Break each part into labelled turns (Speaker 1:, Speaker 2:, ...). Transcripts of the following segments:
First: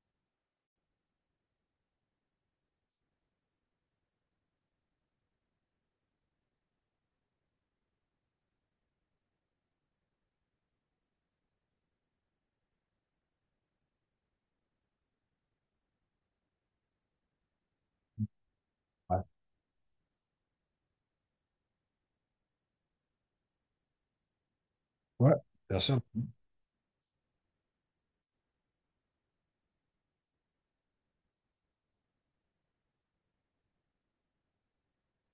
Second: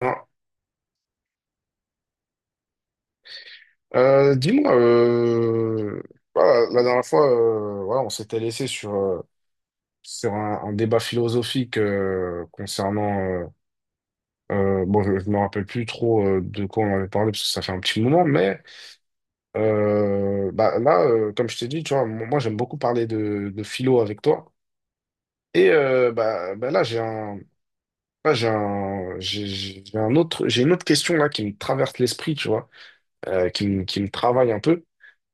Speaker 1: Non. Dis-moi, voilà, la dernière fois, voilà, on s'était laissé sur un débat philosophique concernant. Bon, je ne me rappelle plus trop de quoi on avait parlé parce que ça fait un petit moment, mais
Speaker 2: Ouais,
Speaker 1: bah, là, comme je t'ai dit, tu vois, moi j'aime beaucoup parler de philo avec toi.
Speaker 2: Ouais,
Speaker 1: Et
Speaker 2: bien sûr.
Speaker 1: bah, là, j'ai une autre question là qui me traverse l'esprit, tu vois, qui me travaille un peu.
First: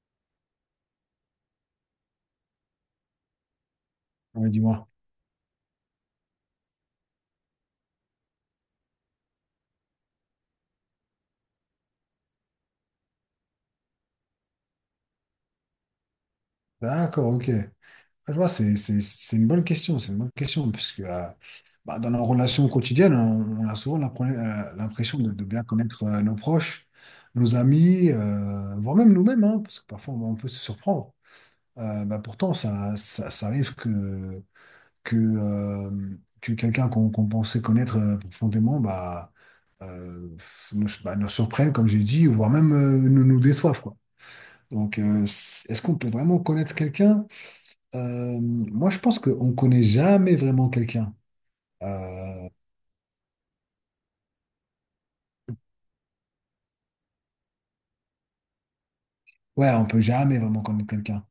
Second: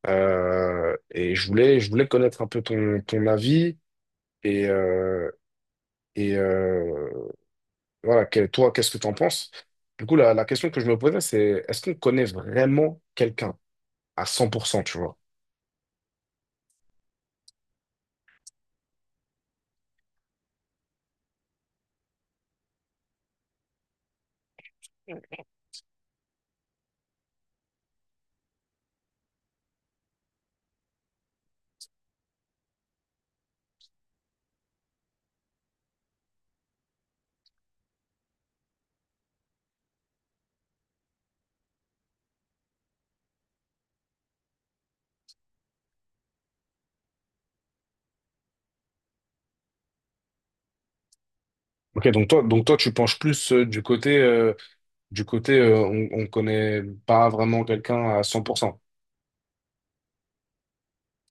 Speaker 1: Et je voulais, connaître un peu ton avis
Speaker 2: Oui,
Speaker 1: et,
Speaker 2: dis-moi.
Speaker 1: euh, et euh, voilà, toi, qu'est-ce que tu en penses? Du coup, la question que je me posais, c'est est-ce qu'on connaît vraiment quelqu'un à cent pour cent, tu vois?
Speaker 2: D'accord, ok. Ah, je vois, c'est une bonne question. C'est une bonne question, puisque bah, dans nos relations quotidiennes, on a souvent l'impression de bien connaître nos proches, nos amis, voire même nous-mêmes, hein, parce que parfois on peut se surprendre. Bah, pourtant, ça arrive que quelqu'un qu'on pensait connaître profondément, euh, bah, nous surprenne, comme j'ai dit, voire même nous déçoive, quoi. Donc, est-ce qu'on peut vraiment connaître quelqu'un? Moi, je pense qu'on ne connaît jamais vraiment quelqu'un.
Speaker 1: Ok,
Speaker 2: Euh,
Speaker 1: donc toi, tu penches plus du côté, on connaît pas vraiment quelqu'un à cent pour cent.
Speaker 2: ouais, on peut jamais vraiment connaître quelqu'un.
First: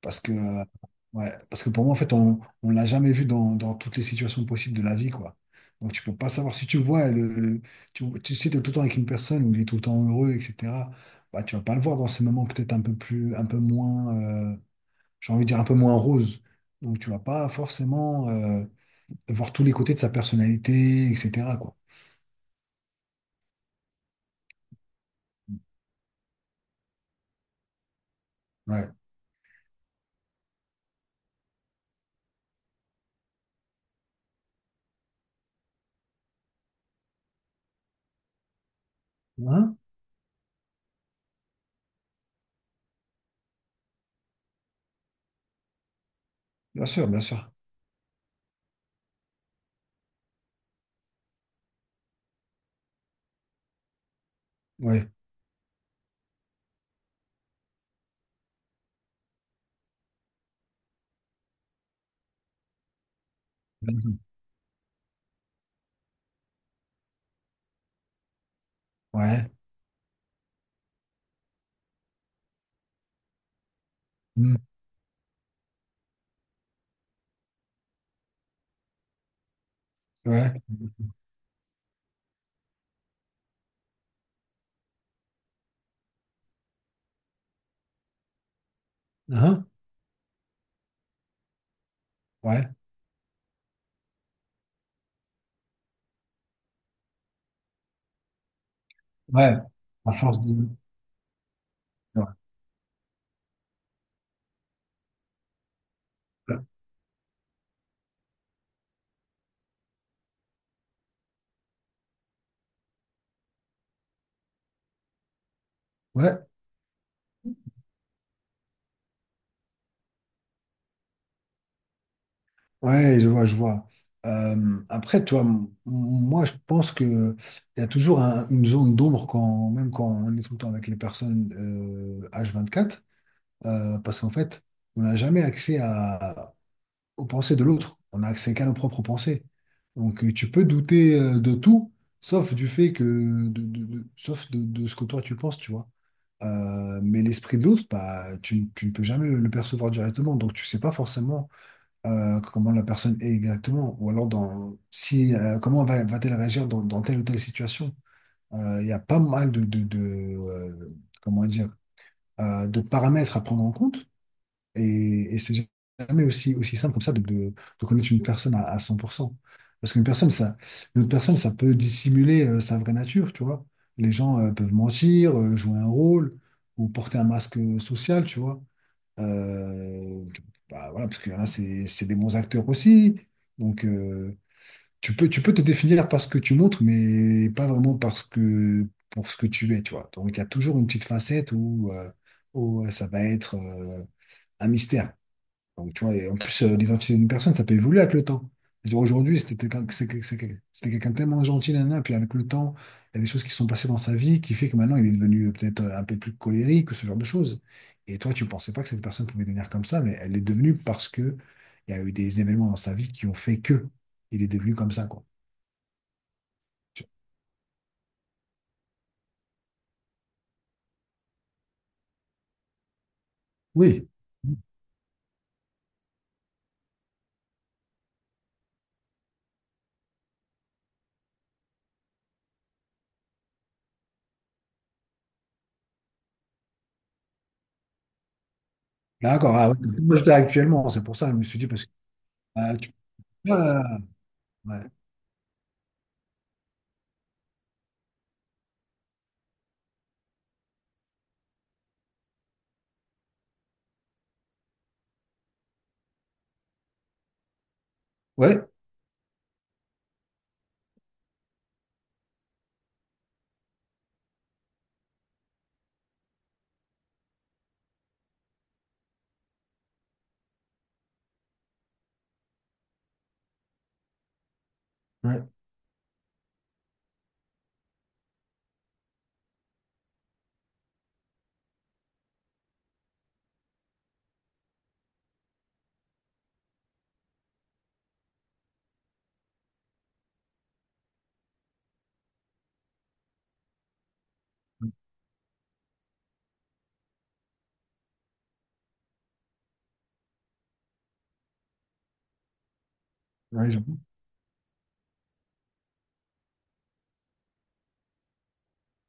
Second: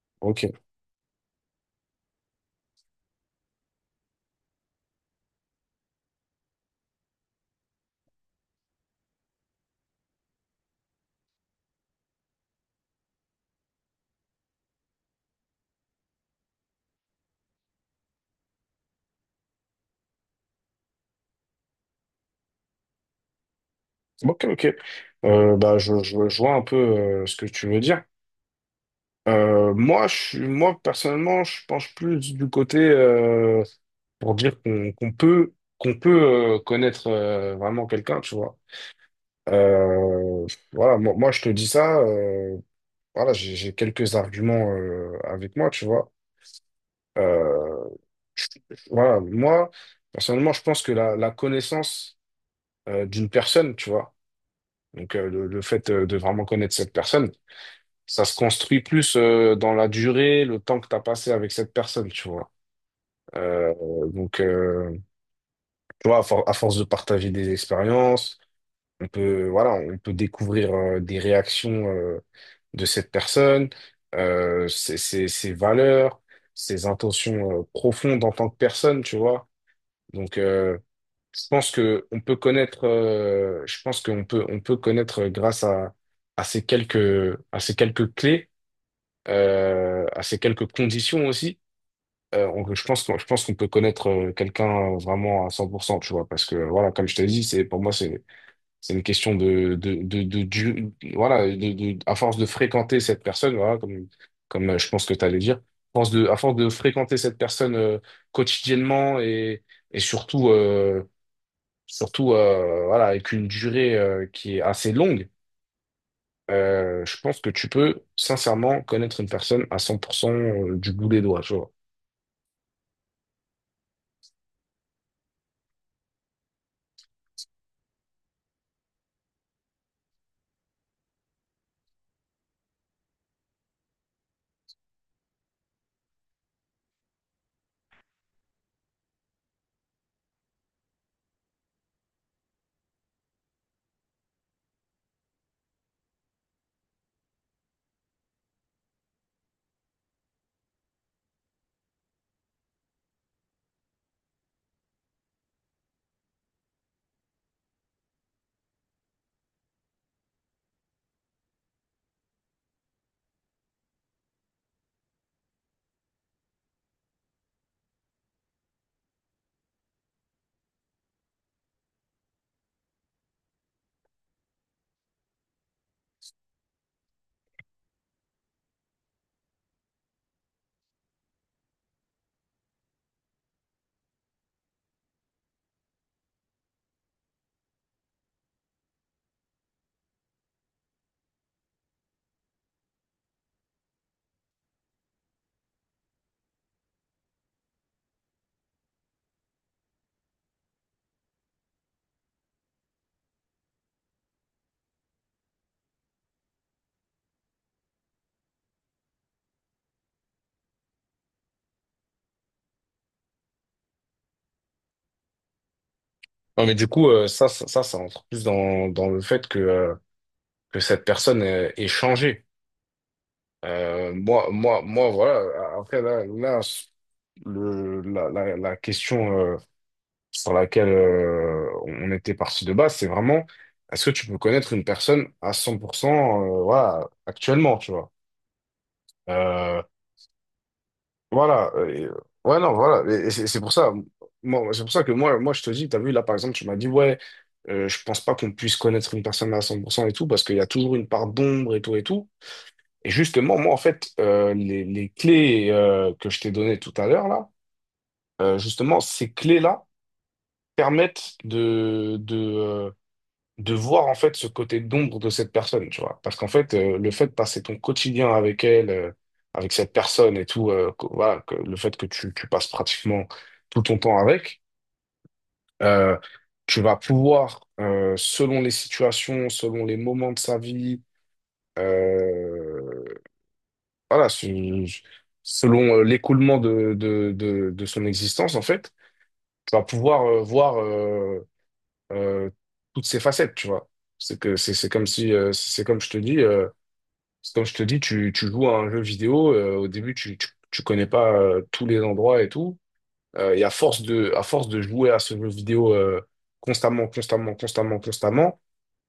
Speaker 2: Parce que,
Speaker 1: Ok,
Speaker 2: euh, ouais, parce que pour moi, en fait, on ne l'a jamais vu dans toutes les situations possibles de la vie, quoi. Donc, tu peux pas savoir si tu vois, tu, tu sais, t'es tout le temps avec une personne où il est tout le temps heureux, etc. Bah, tu vas pas le voir dans ces moments peut-être un peu plus, un peu moins, euh, j'ai envie de dire un peu moins rose. Donc, tu vas pas forcément. Voir tous les côtés de sa personnalité, etc., quoi.
Speaker 1: ok, ok. Bah, je vois un peu ce que tu veux dire.
Speaker 2: Ouais.
Speaker 1: Moi, moi, personnellement, je penche plus du côté pour dire qu'on peut connaître vraiment quelqu'un, tu vois.
Speaker 2: Hein?
Speaker 1: Euh, voilà, moi, je te dis ça, voilà, j'ai quelques arguments avec moi, tu vois.
Speaker 2: Bien sûr, bien sûr.
Speaker 1: Euh, voilà, moi, personnellement, je pense que la connaissance d'une personne, tu vois,
Speaker 2: Ouais.
Speaker 1: donc le fait de vraiment connaître cette personne, ça se construit plus dans la durée, le temps que tu as passé avec cette personne, tu vois. Euh, donc, euh, Tu vois, à force de partager des expériences, on peut,
Speaker 2: Ouais.
Speaker 1: voilà, on peut découvrir des réactions de cette personne,
Speaker 2: Mm.
Speaker 1: ses valeurs, ses intentions profondes en tant que personne, tu vois. Donc,
Speaker 2: Ouais.
Speaker 1: je pense on peut connaître grâce à, à ces quelques clés,
Speaker 2: Hein?
Speaker 1: à ces quelques conditions aussi.
Speaker 2: Ouais.
Speaker 1: Je pense qu'on peut connaître quelqu'un vraiment à cent pour cent, tu vois, parce que voilà, comme je te dis, c'est pour moi, c'est une question
Speaker 2: Ouais. À force de…
Speaker 1: voilà, à
Speaker 2: Ouais.
Speaker 1: force de fréquenter cette personne, voilà, comme je pense que tu allais dire, à force de fréquenter cette personne quotidiennement et surtout, voilà, avec une durée qui est assez longue,
Speaker 2: Ouais,
Speaker 1: je pense que tu peux sincèrement connaître une personne à 100% du bout des doigts, tu vois.
Speaker 2: ouais, je vois, je vois. Après, moi, je pense que il y a toujours une zone d'ombre quand, même quand on est tout le temps avec les personnes H24, parce qu'en fait, on n'a jamais accès à, aux pensées de l'autre. On n'a accès qu'à nos propres pensées. Donc tu peux douter de tout, sauf du fait que, sauf de ce que toi tu penses, tu vois. Mais l'esprit de l'autre, bah, tu ne peux jamais le percevoir directement, donc tu sais pas forcément comment la personne est exactement, ou alors dans, si, comment va-t-elle réagir dans telle ou telle situation. Il y a pas mal de, comment dire, de paramètres à prendre en compte. Et c'est jamais aussi, aussi simple comme ça de connaître une personne à 100%. Parce qu'une personne, ça, une autre personne, ça peut dissimuler sa vraie nature, tu vois. Les gens peuvent mentir, jouer un rôle ou porter un masque social, tu vois. Euh, Bah, voilà, parce qu'il y en a, c'est des bons acteurs aussi. Donc, tu peux te définir par ce que tu montres, mais pas vraiment parce que, pour ce que tu es, tu vois. Donc, il y a toujours une petite facette où ça va être… un mystère. Donc, tu vois, et en plus, l'identité d'une personne, ça peut évoluer avec le temps. C'est-à-dire, aujourd'hui, c'était quelqu'un c'est quel- c'était quelqu'un tellement gentil, nanana, puis avec le temps, il y a des choses qui se sont passées dans sa vie qui fait que maintenant, il est devenu peut-être un peu plus colérique, ou ce genre de choses. Et toi, tu pensais pas que cette personne pouvait devenir comme ça, mais elle l'est devenue parce que il y a eu des événements dans sa vie qui ont fait que il est devenu comme ça, quoi.
Speaker 1: Non, mais du
Speaker 2: Tu
Speaker 1: coup, ça entre plus dans le fait que cette personne est changée.
Speaker 2: Oui.
Speaker 1: Euh, moi,
Speaker 2: vois.
Speaker 1: moi, moi, voilà. Après, là, la question sur laquelle on était parti de base, c'est vraiment, est-ce que tu peux connaître une personne à 100%, voilà, actuellement, tu vois?
Speaker 2: D'accord, ah, ouais,
Speaker 1: Euh,
Speaker 2: moi, j'étais actuellement, c'est pour ça que je me suis dit,
Speaker 1: voilà.
Speaker 2: parce que…
Speaker 1: Ouais, non,
Speaker 2: ah, tu-
Speaker 1: voilà. Et c'est pour ça,
Speaker 2: ah, ouais,
Speaker 1: que moi, je te dis, t'as vu, là, par exemple, tu m'as dit, ouais, je pense pas qu'on puisse connaître une personne à 100% et tout, parce qu'il y a toujours une part d'ombre et tout et tout. Et justement, moi, en fait, les clés que je t'ai données tout à l'heure, là,
Speaker 2: ouais,
Speaker 1: justement, ces clés-là permettent de voir, en fait, ce côté d'ombre de cette personne, tu vois. Parce qu'en fait, le fait de passer ton quotidien avec elle, avec cette personne et tout, voilà, que, le fait tu passes pratiquement tout ton temps avec,
Speaker 2: ouais,
Speaker 1: euh, tu vas pouvoir, selon les situations, selon les moments de sa vie, euh, Voilà, je- je- selon l'écoulement de son existence, en fait, tu vas pouvoir voir euh, toutes ses facettes, tu vois. C'est comme si c'est comme je te dis, tu joues à un jeu vidéo, au début tu connais pas tous les endroits et tout, et
Speaker 2: ouais, j'avoue.
Speaker 1: à force de jouer à ce jeu vidéo constamment constamment constamment constamment,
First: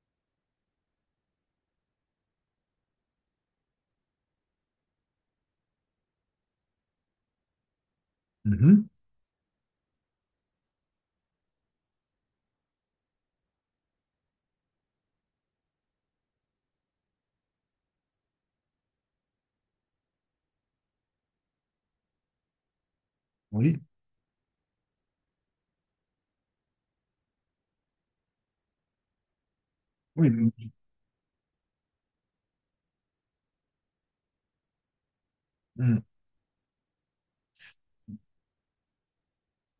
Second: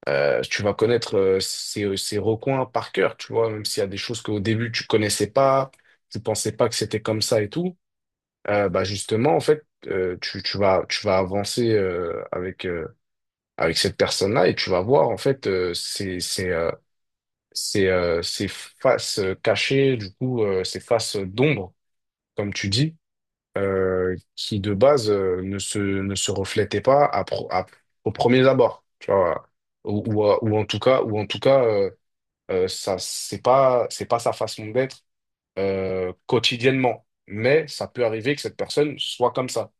Speaker 1: tu vas connaître ces recoins par cœur, tu vois, même s'il y a des choses qu'au début tu connaissais pas, tu pensais pas que c'était comme ça et tout, bah
Speaker 2: Mhm.
Speaker 1: justement, en fait, tu vas avancer avec cette personne-là et tu vas voir, en fait, ces faces cachées, du coup, ces faces d'ombre, comme tu dis,
Speaker 2: Oui,
Speaker 1: qui de base ne se reflétaient pas au premier abord, tu vois,
Speaker 2: oui.
Speaker 1: ou en tout cas, c'est pas sa façon d'être
Speaker 2: Mhm.
Speaker 1: quotidiennement. Mais ça peut arriver que cette personne soit comme ça.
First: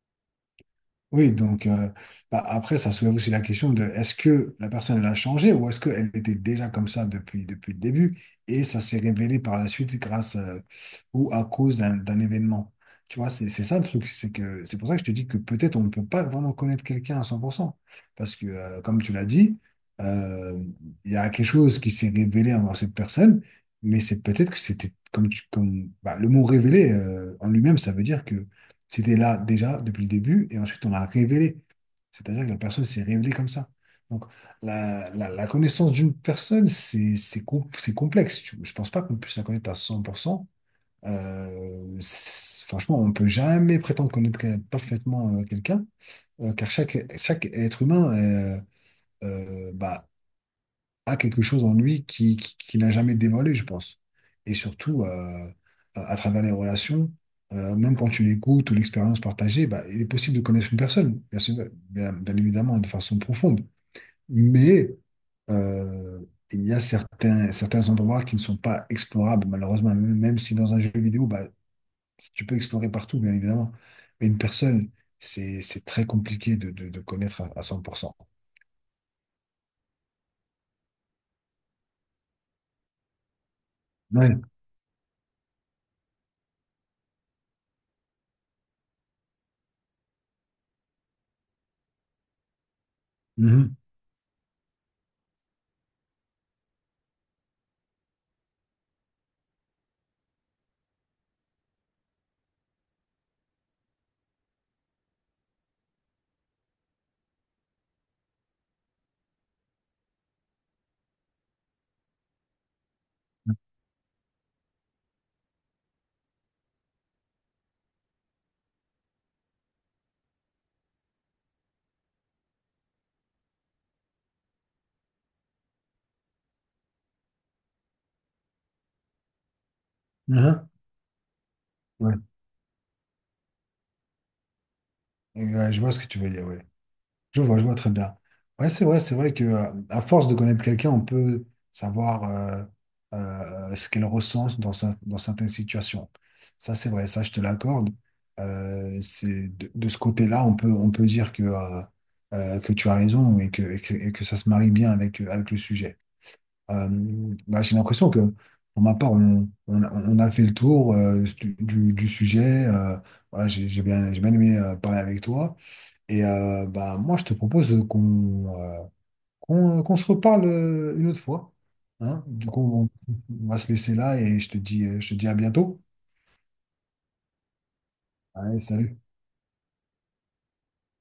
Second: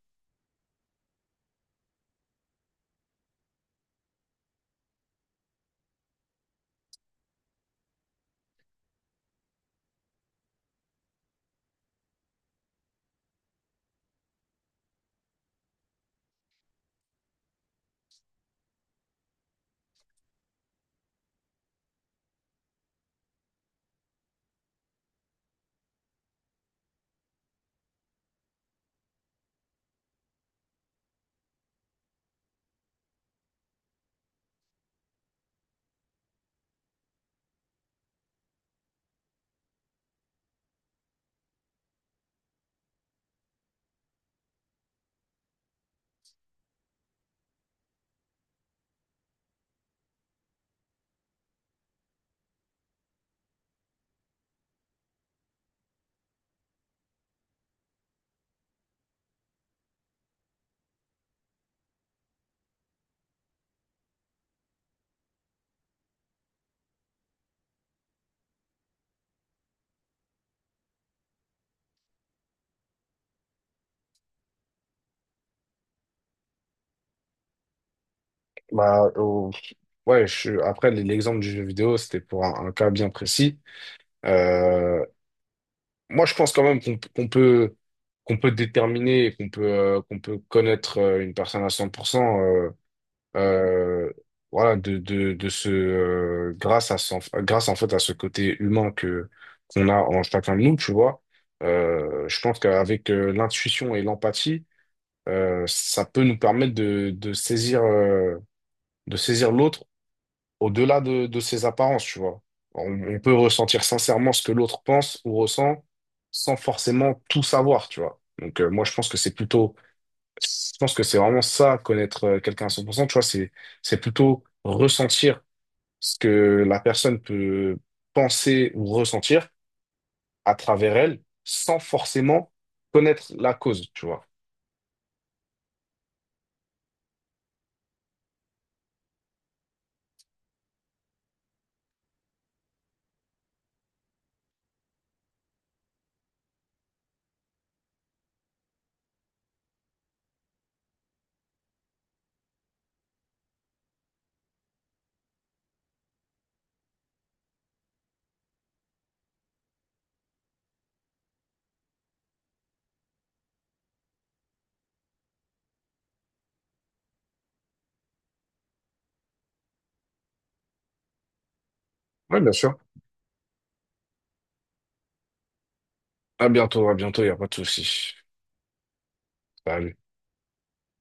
Speaker 2: Oui, donc après, ça soulève aussi la question de est-ce que la personne elle a changé ou est-ce qu'elle était déjà comme ça depuis le début et ça s'est révélé par la suite grâce ou à cause d'un événement. Tu vois, c'est ça le truc, c'est que c'est pour ça que je te dis que peut-être on ne peut pas vraiment connaître quelqu'un à cent pour cent. Parce que, comme tu l'as dit, euh, il y a quelque chose qui s'est révélé envers cette personne, mais c'est peut-être que c'était comme, comme bah, le mot révélé en lui-même, ça veut dire que c'était là déjà depuis le début et ensuite on l'a révélé. C'est-à-dire que la personne s'est révélée comme ça. Donc la connaissance d'une personne, c'est complexe. Je ne pense pas qu'on puisse la connaître à 100%. Franchement, on ne peut jamais prétendre parfaitement quelqu'un, car chaque être humain bah, a quelque chose en lui qui n'a jamais dévoilé, je pense. Et surtout, à travers les relations, même quand tu l'écoutes ou l'expérience partagée, bah, il est possible de connaître une personne, bien sûr, bien évidemment, de façon profonde. Mais euh, il y a certains endroits qui ne sont pas explorables, malheureusement, même si dans un jeu vidéo, bah, tu peux explorer partout, bien évidemment. Mais une personne, c'est très compliqué de connaître à cent pour cent.
Speaker 1: Bah, ouais, après, l'exemple du jeu vidéo, c'était pour un cas bien précis.
Speaker 2: Ouais.
Speaker 1: Euh, Moi, je pense quand même qu'on peut, déterminer, et qu'on peut connaître une personne à cent pour cent,
Speaker 2: Mhm.
Speaker 1: euh, voilà, de ce grâce en fait à ce côté humain que qu'on a en chacun de nous, tu vois. Je pense qu'avec l'intuition et l'empathie, ça peut nous permettre de saisir l'autre au-delà de ses apparences, tu vois. On peut ressentir sincèrement ce que l'autre pense ou ressent sans forcément tout savoir, tu vois. Donc moi je pense que c'est plutôt, je pense que c'est vraiment ça, connaître quelqu'un à 100%. Tu vois, c'est plutôt ressentir ce que la personne peut penser ou ressentir à travers elle, sans
Speaker 2: Mhm.
Speaker 1: forcément connaître la cause, tu vois.
Speaker 2: Ouais, je vois ce que tu veux dire, oui. Je vois très bien. Ouais, c'est vrai que à force de connaître quelqu'un, on peut savoir ce qu'elle ressent dans certaines situations. Ça, c'est vrai, ça, je te l'accorde. C'est de ce côté-là, on peut dire que tu as raison et que ça se marie bien avec le sujet. Euh, bah, j'ai l'impression que, pour ma part, on a fait le tour euh, du du sujet. Voilà, j'ai bien aimé parler avec toi. Et bah, moi, je te propose qu'on se reparle une autre fois. Hein?
Speaker 1: Oui,
Speaker 2: Du
Speaker 1: bien
Speaker 2: coup,
Speaker 1: sûr.
Speaker 2: on va se laisser là et je te dis, à bientôt.
Speaker 1: À bientôt, il n'y a pas de souci.
Speaker 2: Allez, salut.
Speaker 1: Salut.